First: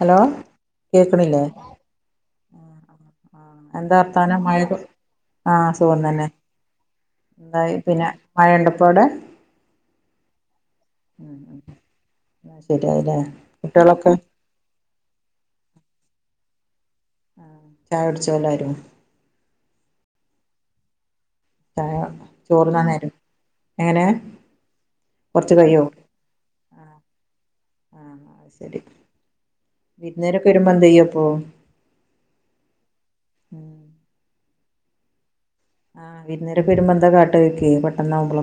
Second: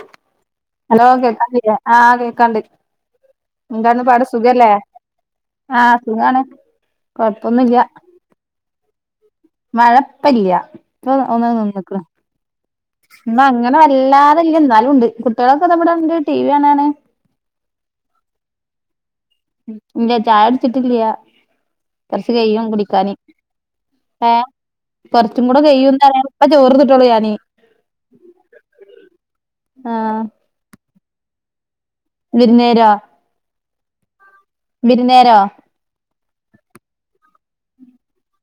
Hello hello കേക്കണില്ലേ? കേക്കാണ്ടില്ലേ ആഹ് കേക്കാണ്ട് ആഹ് എന്താ എന്താണ് പാട് വർത്താനം സുഖല്ലേ മഴക്ക് ആഹ് സുഖം തന്നെ കൊഴപ്പൊന്നുല്ല എന്തായി പിന്നെ മഴണ്ടൊപ്പാടേ മഴപ്പല്ല്യ ഇപ്പ ഒന്ന് നിന്ന്ക്ക്ണ് ശരിയായില്ലേ ഇന്നങ്ങനെ കുട്ടികളൊക്കെ വല്ലാ തല്ല എന്നാലും ഉണ്ട് കുട്ട്യാളൊക്കെതാ ഇവടെ ഇണ്ട് ടീവിയാണാണ് ചായുട്ച്ചോ എല്ലാരും ഉം ഇല്ല ചായുട്ച്ചിട്ടില്ലാ ചായ കൊറ്ച്ചക്കയ്യും ചോറുണ്ണാൻ കുടിക്കാന് നേരം എങ്ങനെ ഏഹ് കൊറ്ച്ചും കൊറച്ച് കൂടെ കഴിയോ കയ്യുന്നറിയാന് ഇപ്പ ആഹ് ചോർന്ന്ട്ടോള്ളു ഞാന് ആഹ് അഹ് ശരി ആഹ് വിര്ന്നേരൊക്കെ വരുമ്പോ എന്തെയ്യു അപ്പോ വിര്ന്നേരോ വിര്ന്നേരോ വിര്ന്നേരൊക്കെ വെരുമ്പം എന്താ കാട്ടാ ചോയ്ക്കെ പെട്ടന്നാവുമ്പളൊ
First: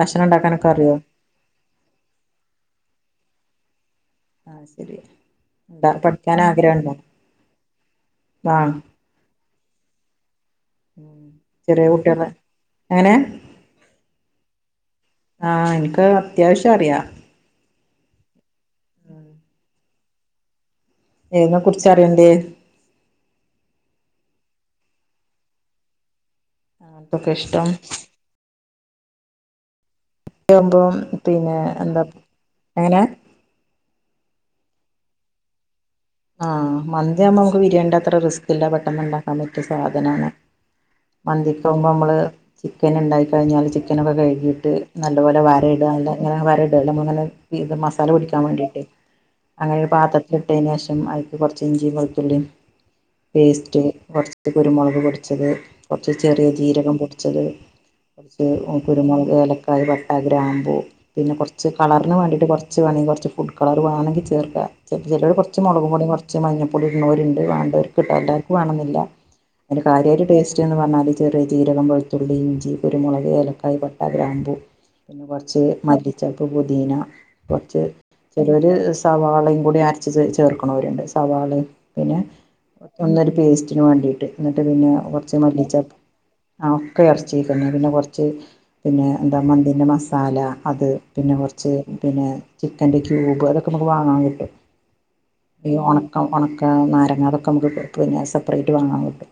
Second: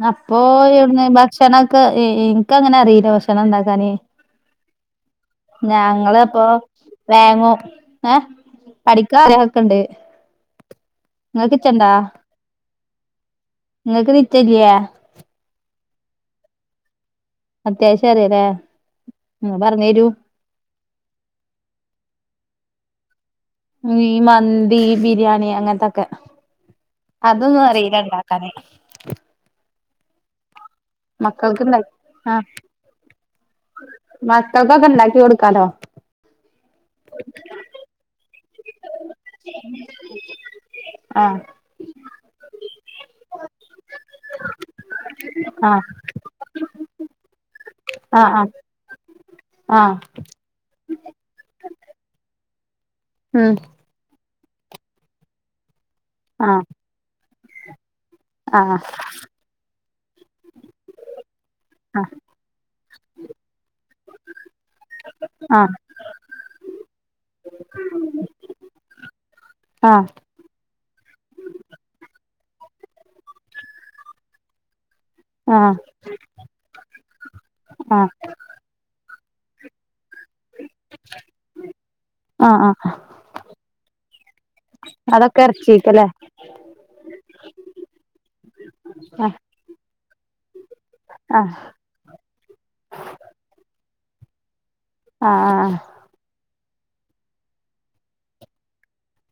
ന്നപ്പൊ അറിയോ എവ്ട്ന്നെ ഭ ക്ഷണൊക്കെ ഇ ഇ ഇന്ക്കങ്ങനെ അറിയിലാ ഭക്ഷണണ്ടാക്കാന് ആഹ് ശരി എന്താ പഠിക്കാൻ ഞങ്ങളെപ്പൊ ആഗ്രഹണ്ടോ വേങ്ങും ഏഹ് ആഹ് പഠിക്കാഗ്രഹക്കെണ്ട് ചെറിയ ഇങ്ങക്ക്ച്ചണ്ടോ കുട്ടികളെ എങ്ങനെ ഇങ്ങക്ക് നിച്ചല്ല്യേ ആഹ് ഇന്ക്കഹ് അത്യാവശ്യ അറിയാ അത്യാവശ്യം അറിയല്ലേ ഉം പറ്ഞ്ഞേരു എയിനെ കുറ്ച്ചാ അറിയണ്ട്യേ ങ്ങി മന്തി ബിരിയാണി അങ്ങത്തൊക്കെ അങ്ങനത്തൊക്കെ അതൊന്നും ഇഷ്ടം അറിയിലാ ഇണ്ട ക്കാന് [unintelligible] പിന്നെ മക്കൾക്ക് ഇണ്ട എന്താ ആ എങ്ങനെ മക്കൾക്കൊക്കെ ഇണ്ടാക്കി കൊട്ക്കാലോ ആഹ് മന്തിയാവുമ്പം നമുക്ക് ബിരിയാണിന്റെത്ര റിസ്കില്ല പെട്ടെന്ന് ഇണ്ടാക്കാ പറ്റിയ സാധനാണ് ആ മന്തിക്കാവുമ്പോ അമ്മള് ചിക്കൻ ഇണ്ടായി കഴിഞ്ഞാല് ചിക്കനൊക്കെ കഴുകീട്ട് നല്ലപോലെ വര ആ ഇടാ നല്ല ഇങ്ങനെ വര ഇട [unintelligible] ഇത് മസാല ആ പുടിക്കാൻ മാണ്ടീട്ടെ അങ്ങനെ ആ ആ ഒരു പാത്രത്തില് ഇട്ടേനേശ് [unintelligible] അയിക്ക് കൊറ്ച്ച് ഇഞ്ചീ വെള്ത്തുള്ളിം ഉം പേസ്റ്റെ കൊറ് ഇറ്റ് കുരുമൊളക് പൊടിച്ചത് കൊറ്ച്ച് ചെറിയ ആ ജീരകം പൊടിച്ചത് കൊറ്ച്ച് ആ ആ ഓഹ് കുരുമുളക് ഏലക്കായ് പട്ട ഗ്രാമ്പൂ പിന്നെ കൊറ്ച്ച് കളറ്ന് വാണ്ടിട്ട് കൊറ്ച്ച് വേണെ കൊറ്ച്ച് ഫുഡ് കളർ വാണെങ്കി ചേർക്കാ ചെല്ത് ചെലോര് കൊറ് ച്ച് ആ മൊളക് പൊടിം കൊറ്ച്ച് മഞ്ഞപ്പൊടിം ഇട്ണോര്ണ്ട് വാണ്ടോര്ക്ക്ട്ട എല്ലാർക്കും വാണന്നില്ല അയിന്റെ ആ കാര്യയിട്ട് ടേസ് റ്റ്ന്ന് പറ്ഞ്ഞാല് ചെറിയെ ജീരകം വെള്ത്തുള്ളി ഇഞ്ചി കുരുമുളക് ഏലക്കായ് പട്ട ഗ്രാമ്പൂ പിന്നെ ആ കൊറ്ച്ച് മല്ലി ചപ്പ് പൊതീന കൊറ്ച്ച് ആ ചെലോര് സവാളിം കൂടെ അരച്ച് ചേച്ച് ചേർക്ക്ണോര്ണ്ട് സവാളിം പിന്നെ ആ ആ ഒന്നൊര് പേസ്റ്റിന് വാണ്ടീട്ട് ന്ന്ട്ട് പിന്നെ അതൊക്കെ കൊറ്ച്ച് മല്ലിച്ചെ ഇറച്ചിക്കല്ലേ ആഹ് ഒക്കെ എറച്ചീക്കന്നെ പിന്നെ കൊറ്ച്ച് പിന്നെ ആ എന്താ മന്തിൻ്റെ മസാല അത് പിന്നെ ആ കൊറ്ച്ച് പിന്നെ ചിക്കൻ്റെ ക്യൂബ് അതൊക്കെ നമ്മക്ക് വാങ്ങാ കിട്ടും ആ ആ ഈ ഒണക്കം ഒണക്ക നാരങ്ങ അതൊക്കെ അമ്മക്ക് [unintelligible] പിന്നെ സെപ്പറേറ്റ് വാങ്ങാ കിട്ടും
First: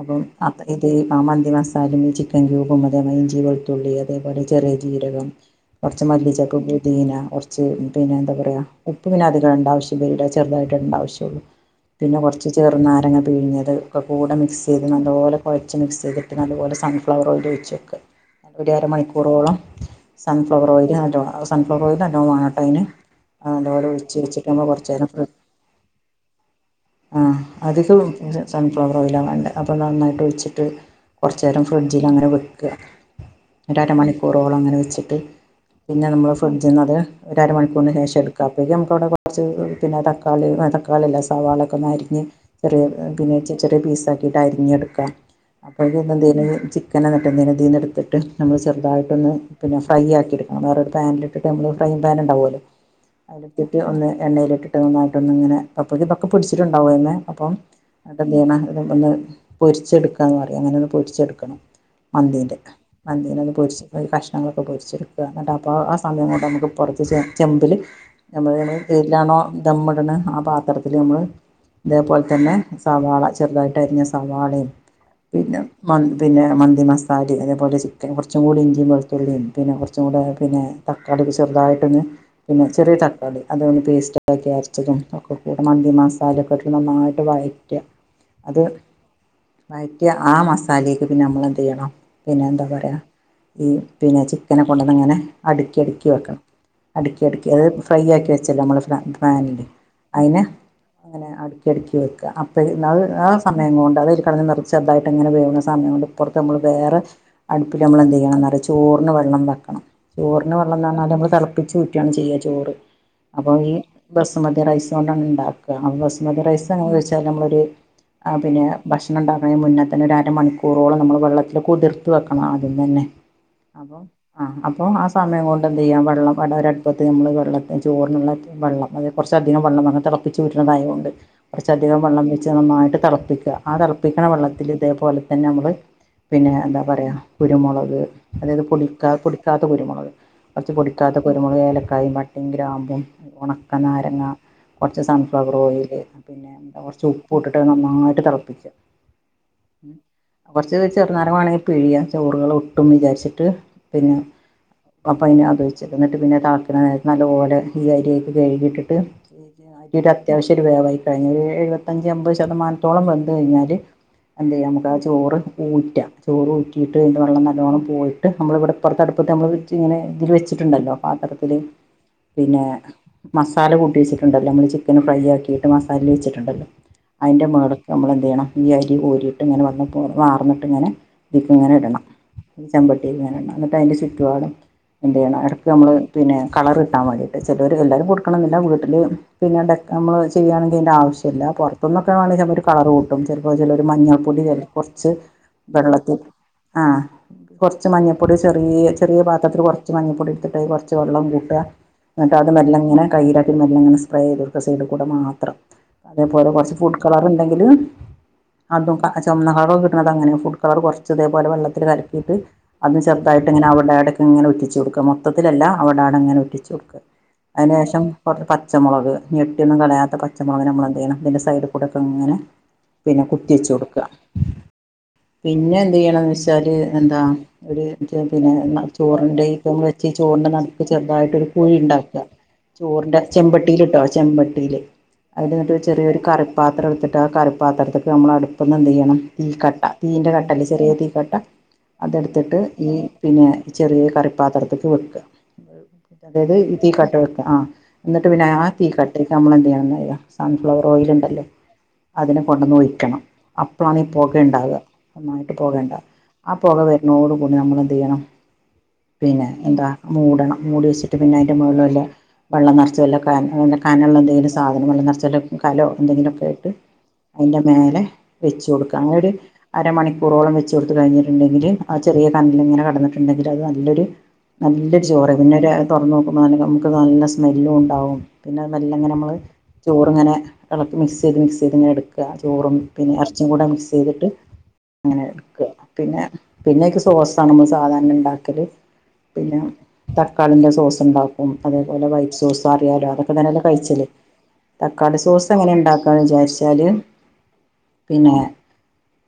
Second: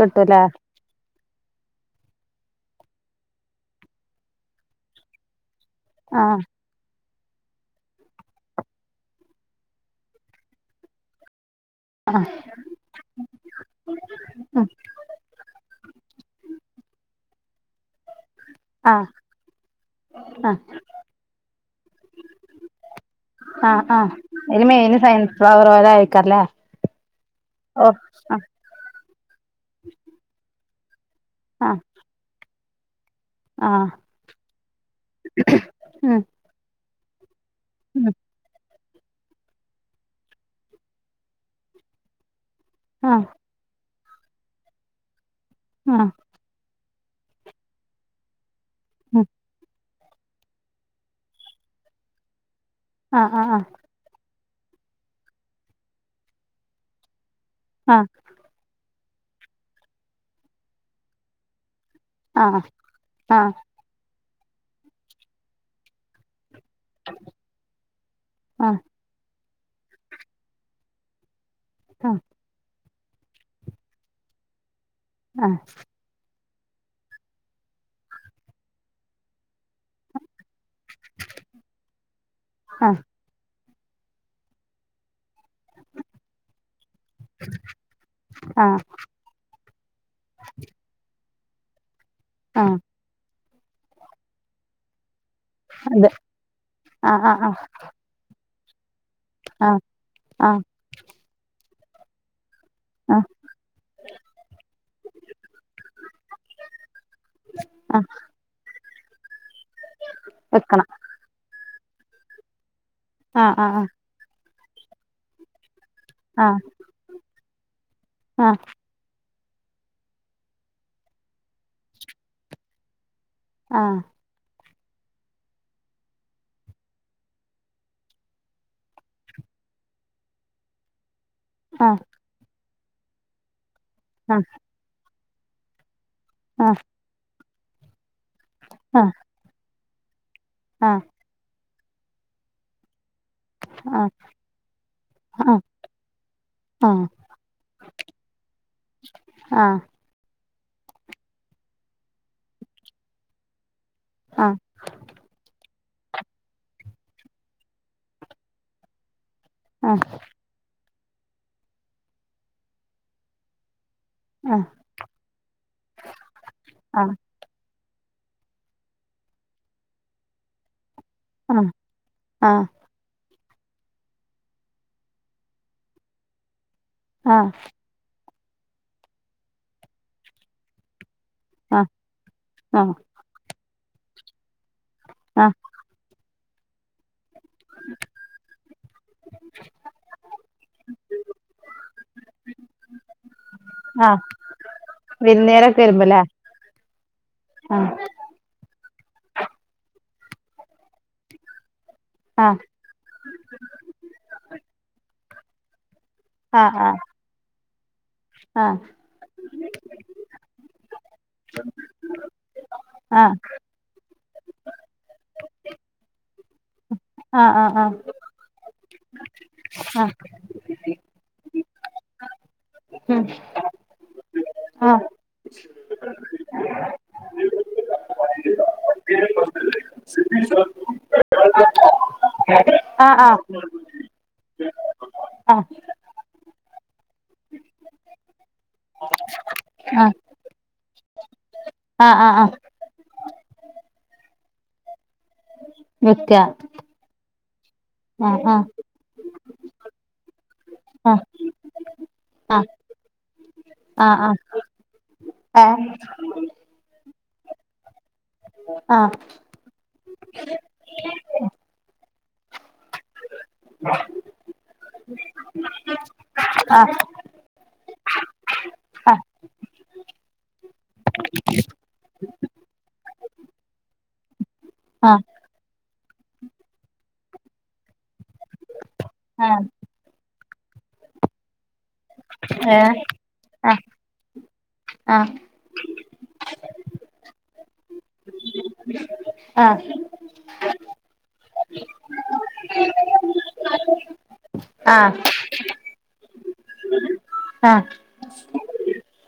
അപ്പം അത് ഇത് ആഹ് മന്തി മസാലിം ഈ ചിക്കൻ ക്യൂബും അതേ മാരി ഇഞ്ചി വെള്ത്തുള്ളി അതേപോലെ ചെറിയ ജീരകം കൊറ്ച്ച് ആ മല്ലി ചപ്പ് പുതീന ഒറ്ച്ച് ഉം പിന്നെ എന്താ പറിയാ ഉപ്പ് പിന്നെ അധികടണ്ടാവശ്യ [unintelligible] ചെറ്തായിട്ട് ഇടണ്ടാവശ്യള്ളൂ ആ പിന്നെ കൊറ്ച്ച് ചെറ്നാരങ്ങ പിഴിഞ്ഞത് ഒക്കക്കൂടെ മിക്സെയ്ത് നല്ലോലെ കൊഴച്ച് മിക്സെയ്തിട്ട് നല്ലപോലെ സൺഫ്ലവർ ഓയിലൊയിച്ചക്കാ [unintelligible] ആ ആ അരമണിക്കൂറോളം സൺഫ്ലവർ ഓയില് നല്ലോ ആഹ് സൺഫ്ലവർ ഓയില് നല്ലോം വാണട്ടോ അയിന് ആഹ് ആ ആ നല്ലോലൊയിച്ച് വെച്ച്ട്ട് ഇതില് അമ്മള് കൊറ് മെയിന് [unintelligible] സൺഫ്ലവർ ഓയിൽ ആയിരിക്കല്ലേ ഓ ആ ആഹ് [unintelligible] സൺഫ്ലവർ ഓയിലാ വേണ്ടെ അപ്പോ നന്നായിട്ട് ഒഴിച്ചിട്ട് കൊറച്ചേരം ആ ഫ്രിഡ്ജിൽ അങ്ങനെ വെക്ക ആ ഒരരമണിക്കൂറോളം അങ്ങനെ വെച്ചിട്ട് പിന്നെ ഉം നമ്മള് ഫ്രിഡ്ജിന്നത് ഒരരമണിക്കൂറിന് ഉം ശേഷം എടുക്കാ അപ്പയേക്ക് അമ്മക്കവിടെ കൊറച്ച് പിന്നെ തക്കാളി തക്കാളിയല്ലാ സവാളൊക്കെ ഒന്നരിഞ്ഞ് ചെറിയെ ആഹ് പിന്നെ ചെറിയ പീസാക്കിട്ട് അരിഞ്ഞെടുക്ക ആഹ് അപ്പയെന്ന് ഇതീന്ന് ചി ക്കനാന്നട്ട് ഇതീന്ന് ഇതീന്ന്ട്ത്ത്ട്ട് നമ്മള് ഉം ചെറുതായിട്ടൊന്ന് പിന്നെ ഫ്രൈ ആക്കി ഇട്ക്കണം വേറൊരു പാനിലിട്ട് ഫ്രൈയിങ് ‌ പാൻ ഇണ്ടാവുമല്ലോ ആഹ് ആഹ് അതിലിട്ടിട്ട് ഒന്ന് എണ്ണയിലിട്ട് പിട്ടന്നായിട്ടൊന്നും ഇങ്ങനെ പപ്പക്കിതൊക്കെ പിടിച്ചിട്ടുണ്ടാവോ എന്ന് അപ്പം ആഹ് ന്നിട്ടെന്ത് ചെയ്യണം ഇത് ഒന്ന് പൊരിച്ചെടുക്കുകാന്ന് പറിം അങ്ങനെ ഒന്ന് പൊരിച്ചെടുക്കണം മന്തീൻ്റെ മന്തിനെ ആഹ് അത് പൊരിച്ച്ഈ കഷ്ണങ്ങളൊക്കെ പൊരിച്ചെടുക്കാ ഇന്നിട്ട് അപ്പോൾ ആ സമയം കൊണ്ട് അമക്ക് കൊറച്ച് ചെ ചെമ്പില് ഞമ്മള് ആഹ് ഏയിലാണോ ദമ്മ്ട്ണെ ആ പാത്രത്തില് ഞമ്മള് ഇതേപോലെത്തന്നെ സവാള ചെറുതായിട്ട് അരിഞ്ഞ സവാളയും ആഹ് പിന്നെ മ പിന്നെ മന്തി മസാലിം അതേപോലെ ചിക്കനും കൊറച്ചും കൂടി ഇഞ്ചിം വെളുത്തുള്ളിം പിന്നെ കൊറച്ചും കൂടെ ആയ പിന്നെ തക്കാളി ചെറുതായിട്ടൊന്ന് പിന്നെ ആഹ് ആഹ് ചെറിയ ആഹ് തക്കാളി അതൊന്ന് പേസ്റ്റ് ഇതൊക്കെ അരച്ചതും ഒക്കെ കൂടെ മ ന്തിമാസാലൊക്കെ ഇട്ട് നന്നാ വയറ്റ അത് ആഹ് വയറ്റിയ ആ മസാലീക്ക് പിന്നെ അമ്മളെന്ത് ചെയ്യണം പിന്നെ എന്താ ആഹ് പറയാ ഈ പിന്നെ ചിക്കനെ കൊണ്ടന്നങ്ങനെ അടുക്കി അടുക്കി അതെ വെക്കണം ആഹ് അടുക്കി അടുക്കി ആഹ് അത് ഫ്രൈ ആക്കി വെച്ച പിന്ന അമ്മള് ഫ്രാ പാനില്ലെ ആഹ് അയിനെ ആഹ് ആഹ് ഇങ്ങനാ അടുക്കി അടുക്കി വെക്ക ആഹ് [unintelligible] ആ സമയം കൊണ്ട് അതയില് കെടന്ന് ചെറ്തായിട്ട് അങ്ങനെ വേവുന്ന സമയം കൊണ്ട് ഇപ്പറത്ത് നമ്മള് വേറെ അടുപ്പില് അമ്മള് ആഹ് എന്ത് ചെയ്യണം ന്നറിയോ ചോറിന് വെള്ളം വെക്കണം ചോറിന് വെക്കണം വെള്ളംന്നറഞ്ഞാല് ഞമ്മള് തെളപ്പിച്ച് ഊറ്റണ് ചെയ്യാ ചോറ് അപ്പൊ ആഹ് ഈ ആഹ് ബസുമതി റൈസ് കൊണ്ടാണ് ഇണ്ടാക്ക ബസുമതി ആഹ് റൈസ് എങ്ങനെന്ന് വെച്ചാ ഞമ്മളൊരു ആഹ് പിന്നെ ഭക്ഷണം ഇണ്ടാക്കാണേൻ മുന്നേ തന്നെ ഒരുരമണിക്കൂറോളം നമ്മള് വെള്ളത്തില് കുതിർത്ത് വെക്കണം ആദ്യം തന്നെ അപം ആഹ് അപ്പം ആ സമയം കൊണ്ട് എന്ത് യ്യാ വെള്ളം അടെ ഒര അടുപ്പത്ത് ഞമ്മള് വെള്ളത്തി ചോറിനുള്ള വെള്ളം അത് കൊറച്ചധികം വള്ളം തെളപ്പിചൂ റ്റണതായോണ്ട് കൊറച്ചധികം ആഹ് വള്ളം വെ ച്ച് നന്നായിട്ട് തെളപ്പിക്ക ആ തെളപ്പിക്കണ ആഹ് വെള്ളത്തില് ഇതേപോലെ തന്നെ അമ്മള് പിന്നെ ആഹ് എന്താ പറയ കുരുമൊളക് അതായത് പൊടിക്കാ ആഹ് പൊടിക്കാത്ത കുരുമൊളക് കൊറച്ച് ആഹ് പൊടിക്കാത്ത കുരുമൊളക് ഏലക്കായിം പട്ടീം ഗ്രാമ്പും ഉണ- ക്ക ആഹ് നാരങ്ങ കൊറച്ച് ആഹ് സൺഫ്ലവർ ആഹ് ഓയില് പിന്നെ എന്താ കൊറച്ച് ഉപ്പു ഇട്ടിട്ട് നന്നായിട്ട് തെളപ്പിച്ച ആഹ് കൊറച്ച് ചെറുനാരങ്ങ വാണെങ്കി പിഴിയാം ചോറുകൾ ഒട്ടും വിചാരിച്ചിട്ട് പിന്നെ ആഹ് ആഹ് അപ്പ അയിനെ [unintelligible] വിച്ചെക്ക ഇന്നട്ട് പിന്നെ തളക്ക്ണനേരം നല്ലോലെ ഈ അരി രി കയ്കി ഇട്ടിട്ട് [inaudible] അരി ഇട അത്യാവശ്യം ഒരു വേവായികഴിഞ്ഞ ഒരു എഴുവത്തഞ്ച് എമ്പത് ശതമാനത്തോളം വെന്ത്‌ കഴിഞ്ഞാല് എന്ത്ചെ‌യ്യ ആഹ് ആഹ് ആഹ് ആഹ് അമ്മക്ക് ആ ചോറ് ഊറ്റാ ചോറ് ഊറ്റിയിട്ട് അതിന്റെ വള്ളം നല്ലോണ്ണം പോയി ട്ട് അമ്മൾവിടെ ഇപ്പർത്ത് അടുപ്പത്ത് അമ്മൾ ഇങ്ങനെ ഇതില് വെച്ചിട്ടുണ്ടല്ലോ പാത്രതത്തില് പിന്നെ മസാല കൂട്ടി വെച്ചിട്ടുണ്ടല്ലോ അമ്മൾ ചിക്കന് ഫ്രൈ ആക്കിയിട്ട് മസാലീ വെച്ചിട്ടുണ്ടല്ലോ അതിൻ്റെ മേള് ഞമ്മളെന്ത്യ്യണം ഈ അരി കോരിയിട്ട് ഇങ്ങനെ വള്ളം പ്പൊ വാർന്ന്ട്ട്ങ്ങനെ ഇതീക് ഇങ്ങനെ ഇടണം ഈ ആഹ് ആഹ് ചെമ്പട്ടീക്ക് ഇങ്ങനെ ഇണം ഇന്നട്ട് അയിന്റെ ചുറ്റുപാടം എന്തയ്യണം ആഹ് എടക്ക് അമ്മള് പിന്നെ കളർ കിട്ടാൻ വേണ്ടിട്ട് ചെലോര് എല്ലാരും കൊടുക്കണംന്നില്ല വീട്ടില് പിന്നെ ഡെക്ക അമ്മൾ ചെയ്യണെങ്കിൽ അയിന്റെ ആവശ്യല്ല പുറത്ത്ന്നൊക്കെ [unintelligible] ചെൽപ്പോ കളറ് കൂട്ടും ചെൽപ്പോ ചെലോര് മഞ്ഞൾപ്പൊടി ചേ കൊർച്ച് വിര്ന്നേരൊക്കെ വെര്മ്പല്ലേ? ആഹ് കൊർച്ച് മഞ്ഞപ്പൊടി ചെറീയ ചെറിയ പാത്രത്തിൽ കൊർച്ച് മഞ്ഞപ്പൊടിട്ത്തിട്ട് അയികൊർച്ച് വെള്ളം കൂട്ടാ ഇന്നട്ട് അത് ആഹ് മെല്ലെങ്ങനെ കൈയിലാക്കിട്ട് മെല്ലങ്ങനെ സ്പ്രെയ്തൊട്ക്ക സൈഡ് കൂടെ മാത്രം. അതേപോലെ കൊർച്ച് ആഹ് ഫുഡ് കളർണ്ടെങ്കില് ആഹ് അതും അ ചൊമ്ന്ന കളർ കിട്ടണതങ്ങനെ ഫുഡ് കളർ കൊർച്ച് തേപോലെ വെള്ളത്തില് കൽക്കിട്ട് അത് ആഹ് ചെറുതായിട്ടിങ്ങനെ അവ്ടെടക്കങ്ങനെ ഉറ്റിച്ചോട്ക മൊത്തത്തിലല്ല അവ്ടാടെങ്ങനെ ഉറ്റിച്ച് കൊട്ക്ക അ അ ആഹ് കൊ [unintelligible] പച്ചമുളക് ഞെട്ടിയൊന്നും ആഹ് കളയാത്ത പച്ചമുളക്ന ഞമ്മളെന്ത്യ്യണം ഇതിന്റെ സൈഡികൂടക്കങ്ങനെ ഉം പിന്നെ കുത്തിയചൊട്ക്ക ആഹ് പിന്നെ എന്ത്യ്യണന്ന്ച്ചാല് എന്താ ഒരു പിന്നെ ചോറിന്റെപ്പം വെച്ച ചോറിന്റെ നട്ക്ക് ചെറുതായിട്ടൊരു കുഴിണ്ടാക്ക ചോറിന്റെ ആഹ് ആഹ് ചെമ്പട്ടില്ട്ടോ ചെമ്പട്ടില് അയില് ആഹ് ന്നട്ട് ചെറിയൊരു കറിപ്പാത്രംട്ത്തിട്ട് ആ കറിപ്പാത്രത്ക്ക്‌ അമ്മള അടുപ്ന്ന് ന്തേയ്യണം തീ കട്ട ആഹ് തീൻ്റെ കട്ടല്ലെ ചെറിയ തീ കട്ട ആഹ് ആഹ് ആഹ് അതെട്ത്ട്ട് ഈ പിന്നെ ചെറിയേ കറിപ്പാത്രത്ക്ക് വെക്ക വെക്ക അതായത് ഈ തീ കട്ട ആഹ് ന്നട്ട് പിന്നെ ആഹ് ആ തീ കട്ടേക് നമ്മളെന്തയ്യണന്നറിയോ സൺഫ്ലവർ ആഹ് ഓയിൽണ്ടല്ലോ അതിനെ ആഹ് കൊണ്ടെന്ന് ഒഴിക്കണം അപ്പളാണ് ഇ ആഹ് പോകേണ്ടാവ്വ ഒന്നായിട്ട് പോകണ്ടാവ അ ആ പൊഗ വെരുണോടു കൂടി നമ്മളെന്തേയ്യണം ആഹ് പിന്നെ എന്താ മൂടണം മൂടി വെച്ചിട്ട് പിന്നെ അയിന്റെ മേള്ൽ വല്ലാം വള്ളം നർച്ച് വല്ല നല്ല കനള്ള എന്തെങ്കിലും സാധനങ്ങൾ നർച്ചല് കലോ എന്തെങ്കിലൊക്കെ ആയിട്ട് ആഹ് ആഹ് അയിന്റെ മേലെ വെച്ച് കൊട്ക്ക ങ്ങട് അരമണിക്കൂറോളം വെച്ചോട്ത്ത് കഴിഞ്ഞിട്ട്ണ്ടെങ്കില് ആ ചെറിയ കനൽ ഇങ്ങനെ കെട്ന്നിട്ട്ണ്ടെങ്കില് അത് നല്ലൊര് നല്ലൊരു ആഹ് ആഹ് ആഹ് ചോറ് പിന്നെര തൊറന്നൊക്കുമ്പോ നല നമക്ക് നല്ല സ്മെല്ലുംണ്ടാവും പിന്നെത് മെല്ലെങ്ങനെ അമ്മ ആഹ് ചോറ്ങ്ങനെ എളക്ക് മിക്സെയ്ത് മിക്സ്യ്ത്ങ്ങനെ എടു ക്ക ചോറും ഏഹ് പിന്നെ എർച്ചികൂടെ ആഹ് മിക്സയ്തിട്ട് അങ്ങനെ ആഹ് ക്ക പിന്നെ പിന്നെയ്‌ക്ക് സോസാണ് മള് സാധാര ങ്ങനെണ്ടാക്കല് പിന്നെ തക്കാളിന്റെ സോസ്ണ്ടാക്കും അതേപോലെ വൈ സോസ അറിയാലോ അതൊക്കെ തന്നെല്ലെ കഴിച്ചല് തക്കാളി ആഹ് സോസ് എങ്ങനെണ്ടാക്കാന്ന് വിചാരിച്ചാല് ആഹ് പിന്നെ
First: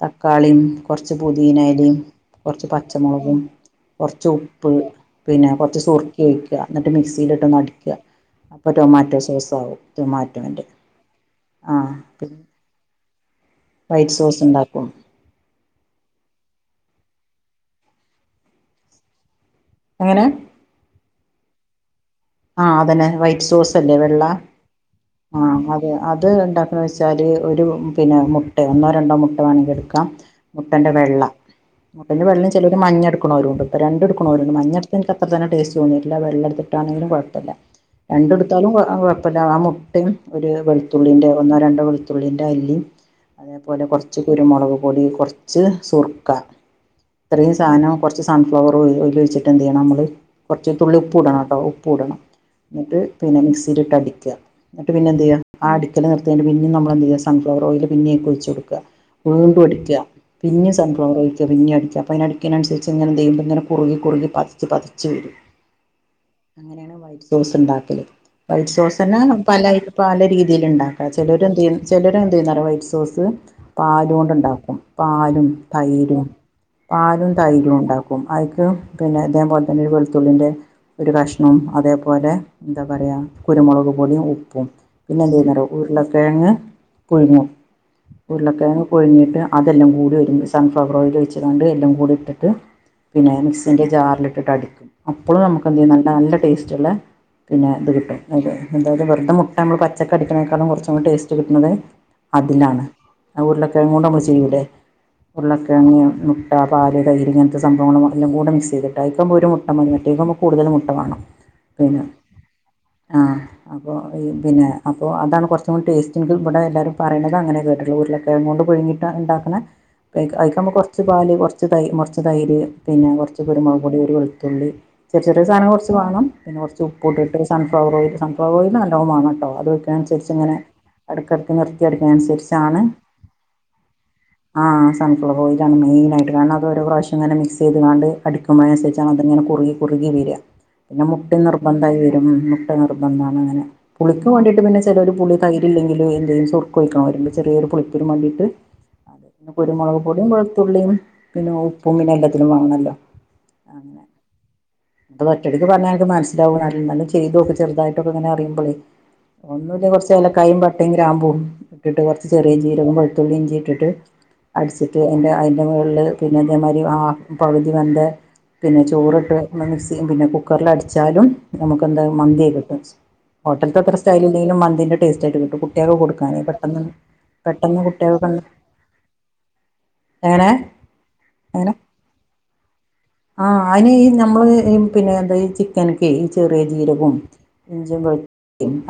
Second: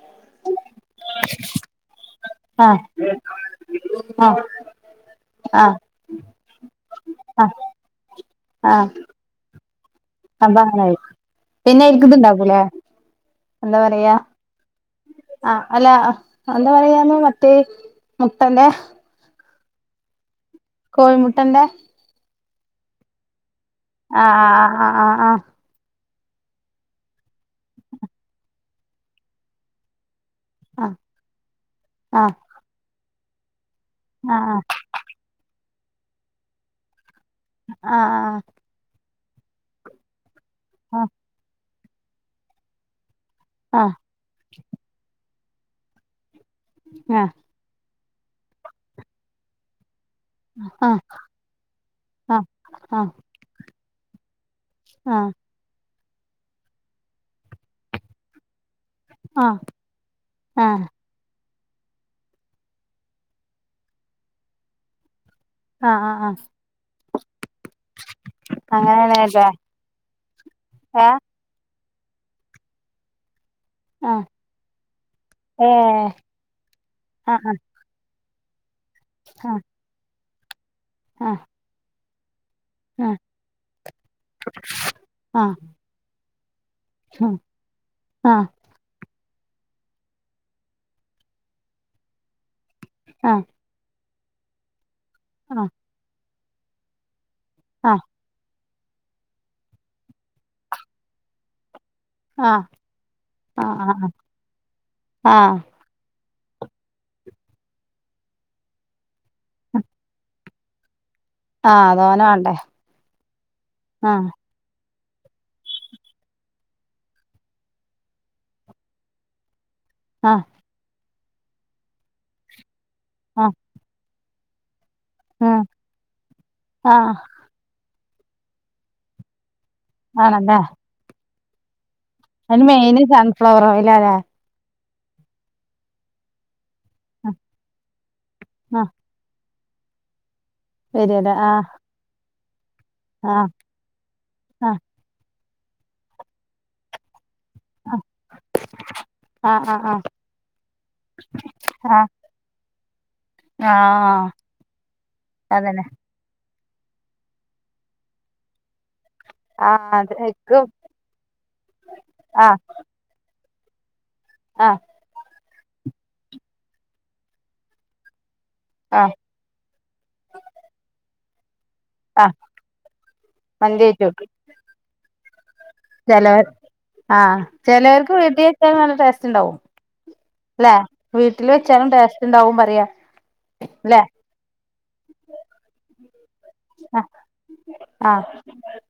തക്കാളീം കൊർച്ച് പൊതിനയലിം കൊർച്ച് ആഹ് പച്ചമൊളകും കൊർച്ച് ആഹ് ആഹ് ആഹ് ഉപ്പ് പിന്നെ ആഹ് കൊർച്ച് സുർ ക്കയ്ക്ക ന്നട്ട് മിക്സിയിലിട്ടൊന്ന് അടിക്ക അപ്പോ ടൊമാറ്റോ സോസാവും. അദങ്ങനായി പിന്നെ പിന്നെ അയ്ക്ക്‌ത്ണ്ടാക്കൂലെ വൈറ്റ് സോസ്ണ്ടാക്കും. ആ അല്ല എന്താ പറയാന്ന് മറ്റേ മുട്ടന്റെ എങ്ങനെ കോഴിമുട്ടന്റെ ആ അതന്നെ വൈറ്റ് സോസല്ലെ വെള്ള ആ ആ ആ ആ ആ അത് അത് ണ്ടാക്ണ വെച്ചാല് ഒരു പിന്നെ മുട്ടേ ഒന്നോ രണ്ടോ മുട്ട വേണങ്കിട്ക്കാം മുട്ടന്റെ വെള്ള മുട്ടന്റെ ആഹ് വെള്ള ചെലോര് മഞ്ഞെട്ക്കുണോരുണ്ട് രണ്ടുട്ക്ക്‌ണോരുണ്ട് ആഹ് മഞ്ഞ പ്പൻക്ക് അത്ര തന്നെ ടേസ്റ്റ് തോന്നിയിട്ടില്ല വെള്ളട്ത്തിട്ടാണെങ്കിലും കൊഴപ്പല്ല ആഹ് ആഹ് രണ്ട്ട്ത്താലും ആ കൊഴപ്പല്ല ആ മു ട്ടിം ഒര് വെളുത്തുള്ളിന്റെ ഒന്നോ രണ്ടോ വെളുത്തുള്ളിന്റെ അല്ലിം ആഹ് ആഹ് അതേപോലെ ആഹ് കൊർ ച്ച് കുരുമുളക് പൊടി കൊർച്ച് സുർക്ക ആഹ് ഇത്രയും സാധനം കൊർച്ച് സൺഫ്ലവർ ഓയില് ഒഴിച്ചിട്ട് എന്ത് ചെയ്യണം നമ്മള് കൊർച്ച് ആഹ് ആഹ് ആഹ് ആഹ് തുള്ളി ആഹ് ഉപ്പ് ഇടണം കേട്ടോ ഉപ്പ് ഇടണം ന്നട്ട് ആഹ് ആഹ് പിന്നെ മിക്സിയിലിട്ട് അടിക്ക ന്നട്ട് പിന്നെ എന്ത് ആഹ് ചെയ്യ ആ അടിക്കല് നിർത്തിയാണ്ട് പിന്നിം നമ്മള് എന്ത് ചെയ്യ സൺഫ്ലവർ ഓയില് പിന്നിം അഴിക്ക് ഒഴിച്ച് കൊടുക്ക ആഹ് വീണ്ടും അടിക്ക പിന്നിം ആഹ് സൺഫ്ലവർ ഓയിൽ പിന്നിം അടിക്ക അപ്പ അഴിന് അടിക്ക്‌നൻസര്ച്ച് ങ്ങനെന്തയ്യും ഇതിങ്ങനെ കുറുകി കുറുകി പത്ച്ച് പത്ച്ച് വരും ആഹ് ആഹ് ആഹ് അങ്ങനെയാണ് വൈറ്റ് സോസ് ഉണ്ടാക്കല് വൈറ്റ് അങ്ങനെയാണല്ലേ സോസന്ന പല പല രീതിഴിൽ ഇണ്ടാക്ക ഏഹ് ലര് എന്ത് ചെയ്യും ചെലര് എന്ത് ചെയ്യുന്നറിയോ വൈറ്റ് സോസ് ആഹ് പാല്കൊണ്ട ഉണ്ടാക്കും പാലും ഏഹ് തൈരും പാലും ആഹ് തൈരും ഉണ്ടാക്കും അയ്ക്ക് പിന്നെ ആഹ് ഇതേപോലെ തന്നെ ഒരു വെളുത്തുള്ളിന്റെ ഒരു ആഹ് കഷ്ണവും അതേപോലെ എന്താ പറയ ആഹ് കുരുമുളക് പൊടിയും ഉപ്പും പിന്നെ എന്ത ആഹ് ചെയ്യുന്ന ഉരുളക്കിഴങ്ങ് ആഹ് പുഴുങ്ങും ഉരുളക്കിഴങ്ങ് ഒഴിഞ്ഞിട്ട് അതെല്ലാം കൂടി ഒരുരു സൺഫ്ലവർ ഓയിൽ വെച്ചിട്ടണ്ട് എല്ലാം കൂടി ഇട്ടിട്ട് ആഹ് പിന്നെ ആഹ് മിക് ന്റെ ജാറിലിട്ടിട്ട് അടിക്കും അപ്പോഴും നമുക്ക് എന്ത് ചെയ്യും നല്ല നല്ല ടേസ്റ്റ് ഉള്ള പിന്നെ ഇത് ആഹ് കിട്ടും അ അതായത് വെറത മുട്ടാ നമ്മൾ പച്ചക്ക അടിക്കുന്നേക്കാളും കുറച്ചും കൂടി ടേസ്റ്റ് കിട്ടുന്നത് ആഹ് അതിലാണ് ഉരുളൊക്കെണ്ട് ആഹ് നമ്മൾ ചെയ്യൂലേ ആഹ് ആഹ് ആഹ് ഉരുളൊക്കെ ഇ മുട്ട പല് തൈയിര് ഇങ്ങനത്തെ സംവങ്ങള എല്ലാം കൂടെ മിക്സ് ചെയ്തിട്ട് അക്കുമ്പോ ഒരു മുട്ട മതി മാറ്റിേക്കുമ്പോ കൂടുതൽ മുട്ട വേണം ആഹ് പിന്നെ തോന വണ്ടേ ആഹ് അപ്പോൾ പിന്നെ അപ്പോൾ അതാണ് കുറച്ച കൂടി ടേസ്റ്റെങ്കിൽ ഇവിടെ എല്ലരും പറയണത് അങ്ങനെ കേട്ടുള്ളൂ ഉരുളകിഴങ്ങ കൊണ്ട് പുഴുങ്ങിട്ട് ഉണ്ടാക്കുന്ന ആഹ് അയ്ക്ക് ഞമ്മക്ക് കുറച്ച് പാല് കുറച്ച് തൈ കുറച്ച് തൈര് പിന്നെ കുറച്ച് ആഹ് ഒരു മുളക് പൊടി ഒരു വെളുത്തുള്ളി ചെറ ചെറിയ ഉം സാധം കുറച്ച് വാണം പിന്ന കുറച്ച് ആഹ് ഇപ്പൂട്ട്ട്ട് സൺഫ്ലവർ ഓയിൽ സൺഫ്ലവ ഓയിൽ നല്ലോ വേണം കേട്ടോ അത് അനുസരിച്ച് ഇങ്ങനെ ആണല്ലേ എടക്കിടയ്ക്ക് നിർത്തി അടിക്കുന്നതിന് അനുസരിച്ച് അതിന് മെയിന് സൺഫ്ലവർ ഓയിലാലെ ആ സൺഫ്ലവർ ഓയിൽ ആണ് മെയിനായിട്ട് അ രോ പ്രാവശ്യ ഇങ്ങനെ മിക്സ് ചെയ്കാണ്ട് ആഹ് അടിക്കുമോഴനുസരിച്ചാണ് അതിങ്ങെ കുറുകി കുറുകി വരിക പിന്നെ വരൂല്ലേ മുട്ടി ആഹ് നിർബന്ധായി വരും മുട്ട നിർബന്ധണ് ആഹ് അങ്ങനെ പുളിക്ക് വേണ്ടിയിട്ട് ആഹ് പിന്നെ ചില ഒരു പുളി തൈരില്ലെങ്കിൽ എന്തേ സുർ കുഴിക്കണ വരുമ്പോ ചെറിയൊരു പുളിപ്പിനും മാണ്ടിട്ട് പിന്ന ആഹ് ആഹ് കുരുമുളക് ആഹ് പൊടിയും വെളുത്തുള്ളിയും പിന്നെ ഉപ്പും ആഹ് പിന്നെ എല്ലാത്തിനും വാങ്ങണല്ലോ ആഹ് അത്റ്റെടുക്ക് അതന്നെ പറഞാ അന്നക്ക് മന ലും ചെയ്തോക്കെ ചെറുതായിട്ടൊെ ഇങ്ങനെ അറിയ്പോളെയ് ഒന്നുമില്ല ആഹ് കുറച്ച് അത് ഏലക്കയും ഇക്കും പട്ടയും ഗ്രാമ്പൂ ഇട്ടിട്ട് കുറച്ച് ചെറിയ ആഹ് ജീരകം വെളുതുളളി ഇഞ്ചിട്ടട്ട് ആഹ് അടിച്ച് മ എന്റെ അതിന്റെറെ മുകളിൽ പിന്നെ ഇതേമാതിരി ആ പകുതി വെന്ത പിന്നെ ആഹ് ചോറിട്ട് മിക്സി പിന്നെ കുക്കറില അടിച്ചാലും നമുക്ക് എന്താ ആഹ് മന്തിയായി കിട്ടും ഹോട്ടലത്തെ മന്തി അത്ര ആയിട്ട് സ്റ്റൈില്ലല്ലങ്കിലും മന്തിന്റെ ടേസ്റ്റ് ആയികിട്ടും ചിലർ ആ പെട്ടെന്ന് ചിലവർക്ക് കുട്ടികൾക്ക് വീട്ടൽവച്ച നല്ല ടേസ്റ്റ് ഉണ്ടാവും എങ്ങനെ അല്ലെ വീട്ടിൽ വെച്ചാലും ടേസ്റ്റ് ഉണ്ടാവും പറയാ ആഹ് അയ്ന് ല്ലെ നമ്മള് പിന്നെ എന്താ ചിക്കന്ക്കെ ഈ ചെറിയ ആ ജീരകവും ഇഞ്ചി ആ വെളു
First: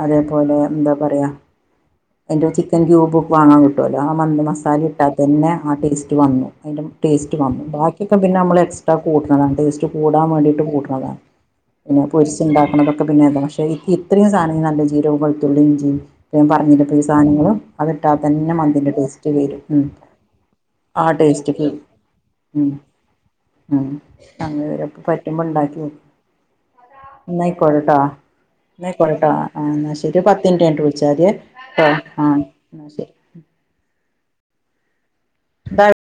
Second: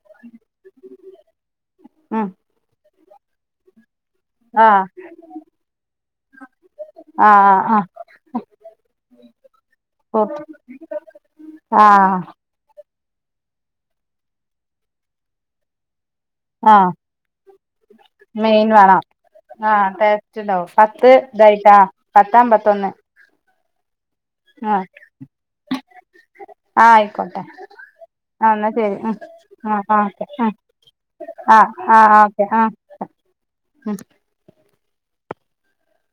അതേപോലെ എന്താ പറയാ ഉം അതിൻ്റെ ചിക്കൻ ക്യൂബ് വാങ്ങാൻ കിട്ടും കിട്ടോലോ ആ മതി ആ മസാല ഇട്ടാൽ തന്നെ ആ ടേസ്റ്റ് വന്നു അതിന്റെ ആ ടേസ്റ്റ് വന്നു ആ ബാക്കി ചിക്ക പിന്നെ നമ്മൾ എക്സ്ട്രാ കൂട്ടണതാണ് ടേസ്റ്റ് കൂടാൻ വേണ്ടിയിട്ട് കൂട്ടണതാണ് ആ ആ പിന്നെ പൊരിച്ച ഉണ്ടാക്കണതെ പിന്നെ പക്ഷെ ഇത്രയും സധനം നല്ല ജീരവും മെളുത്തുള്ളി ഇഞ്ചി ഇപ്പം ഞാൻ ആ പറഞ്ഞി മെയിൻ വേണം ടേസ്റ്റ് വരും ആ ഉം. ടേസ്റ്റ് ഉണ്ടാവും ആ പത്ത് ടേസ്റ്റ്ക്ക് ഇതായിട്ടാ പത്ത് അമ്പത്തൊന്ന് ഉം അങ്ങനെ ആ വരും അപ്പോ പറ്റുമ്പോ ഇണ്ടാക്കി നേ ആ ആയിക്കോട്ടെ ഇന്നായ്ക്കോട്ടെട്ടോ ആ എന്നാ ശരി ഉം ഇന്നായ്ക്കോട്ടെട്ടോ ആഹ് ആ എന്നാ ശെരി ഒര് പത്ത് മിനിറ്റ് കൈഞ്ഞിട്ട് വിളിച്ചാമതി ആഹ് ഓക്കെ ആഹ് ഓക്കെ ഉം എന്താ